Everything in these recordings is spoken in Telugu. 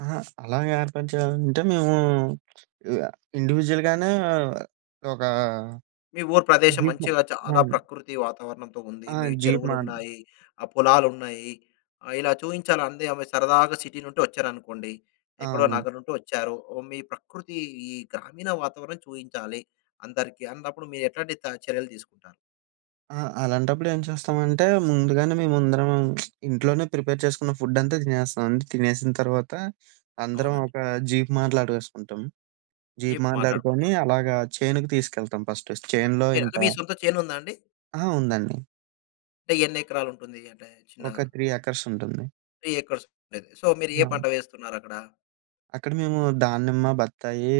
అహా! అలాగ ఏర్పాటు చేయాలంటే మేమూ, ఇండివిడ్యువల్‌గానే ఒకా మీ ఊరు ప్రదేశం జీపు మంచిగా చాలా అవును. ప్రకృతి వాతావరణంతో ఉంది. ఆ! మీ జీపు మాన్ చెరువులున్నాయి, ఆహ్, పొలాలున్నాయి, ఆహ్, ఇలా చూయించాలంది. ఆమె సరదాగా సిటీ నుండి వచ్చారనుకోండి ఆ! ఎక్కడో అవునండి. నగరం నుండి వచ్చారు. ఓహ్! మీ ప్రకృతీ, ఈ గ్రామీణ వాతావరణం చూయించాలి. అందరికీ అన్నప్పుడు మీరెట్లాంటి త చర్యలు తీసుకుంటారు? ఆ! అలాంటప్పుడు ఏం చేస్తామంటే ముందుగానే మేమందరం ఇంట్లోనే ప్రిపేర్ చేసుకున్న ఫుడ్డంతా తినేస్తాం. అంతా తినేసిన తర్వాత అందరం అవునండి. ఒక జీపు మాట్లాడేసుకుంటాం. జీపు ఏం మాట్లాడుకొని మాట్లాడుకుంటారు? అలాగా చేనుకి తీసుకెళ్తాం ఫస్టు, చేనులో ఓకె. ఇంక అంటే మీ సొంత చేనుందా అండి? ఆహా! ఉందండి. అంటే ఎన్ని ఎకరాలుంటుంది? అంటే చిన్నగా ఒక 3 ఎకర్సుంటుంది. 3 ఎకర్సుండేది. సో, మీరు ఏ అవును. పంట వేస్తున్నారక్కడ? అక్కడ మేము దానిమ్మ, బత్తాయీ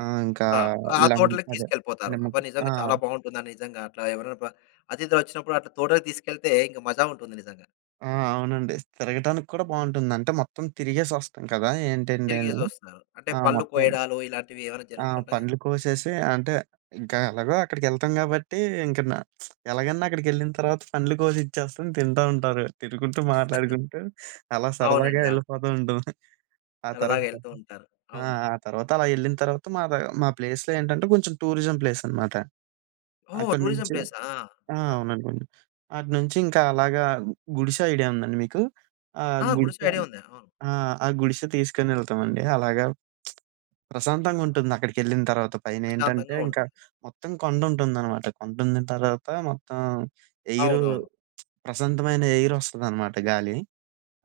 ఆహ్, ఇంకా ఆ! ఆ లెమన్ తోటలకి అదే తీసుకెళ్ళిపోతారు. నిమ్మ, అబ్బా! ఆ! నిజంగా చాలా బావుంటుందా? నిజంగా అట్లా ఎవరైనా ప్ర అతిథులొచ్చినప్పుడు అట్టా తోటకి తీసుకెళ్తే ఇంక మజా ఉంటుంది నిజంగా. ఆ! అవునండి. తిరగటానికి కూడా బావుంటుంది. అంటే మొత్తం తిరిగేసొస్తాం కదా! ఏంటేంటి అని. తిరిగేసొస్తారు. అంటే ఆ! పళ్ళు మొత్తం కోయడాలు ఇలాంటివేవయినా ఆ! జరుగుతుంటాయా? పండ్లు కోసేసి అంటే ఇంకెలాగో అక్కడికెళ్తాం కాబట్టి, ఇంక న ఎలాగన్నా అక్కడికెళ్ళిన తర్వాత పండ్లు కోసి ఇచ్చేస్తాం. తింటా ఉంటారు. తినుకుంటూ, మాట్లాడుకుంటూ అలా సరదాగా అవునండి. అవును. యెళ్ళిపోతూ ఉంటాం. ఆ సరదాగా తర్వాత యెళ్తూ ఉంటారు. ఆ! అవును. ఆ తర్వాత అలా యెళ్ళిన తర్వాత, మా ద మా ప్లేస్‌లో ఏంటంటే కొంచెం టూరిజం ప్లేసనమాట. ఓహో! టూరిజం అక్కడినుంచి ప్లేసా! ఆ! ఆహాహా! అవునండి. అటునుంచి ఇంక అలాగా గుడిసె ఐడియా ఉందండి మీకు? ఆ! ఆ! గుడిస గుడిసే ఐడియా ఉంది. ఆ! ఆ! ఆ గుడిసె తీసుకొనెళ్తామండి అలాగా. ప్రశాంతంగుంటుంది, అక్కడికెళ్ళిన తర్వాత. పైనేంటంటే ప్రశాంతంగా ఇంకా ఉంటుంది. మొత్తం కొండ ఉంటుందనమాట. కొండందున తర్వాత మొత్తం ఎయిరు, అవునవును. ప్రశాంతమైన ఎయిరొస్తదనమాట. గాలీ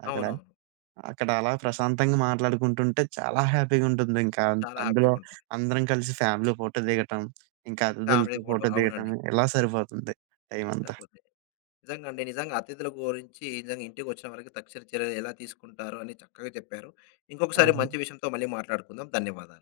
అక్కడ, అవునవును. అక్కడ అలా ప్రశాంతంగా మాట్లాడుకుంటుంటే చాలా హ్యాపీగుంటుంది ఇంక. అన్ చాలా అందులో హ్యాపీగుంటుంది. అందరం కలిసి ఫ్యామిలీ ఫోటో దిగటం, ఇంక ఫ్యామిలీ అతిథులతో ఫోటో, ఫోటో దిగటం, అవునండి. ఇలా సరిపోతుంది టైమంతా. సరిపొద్ది, నిజంగండి, నిజంగా అతిధుల గోరించి, నిజంగా ఇంటికొచ్చిన వారికి తక్షణ చర్యలు ఎలా తీసుకుంటారు అని చక్కగా చెప్పారు. ఇంకొకసారి అవును. మంచి విషయంతో మళ్ళీ మాట్లాడుకుందాం. ధన్యవాదాలు.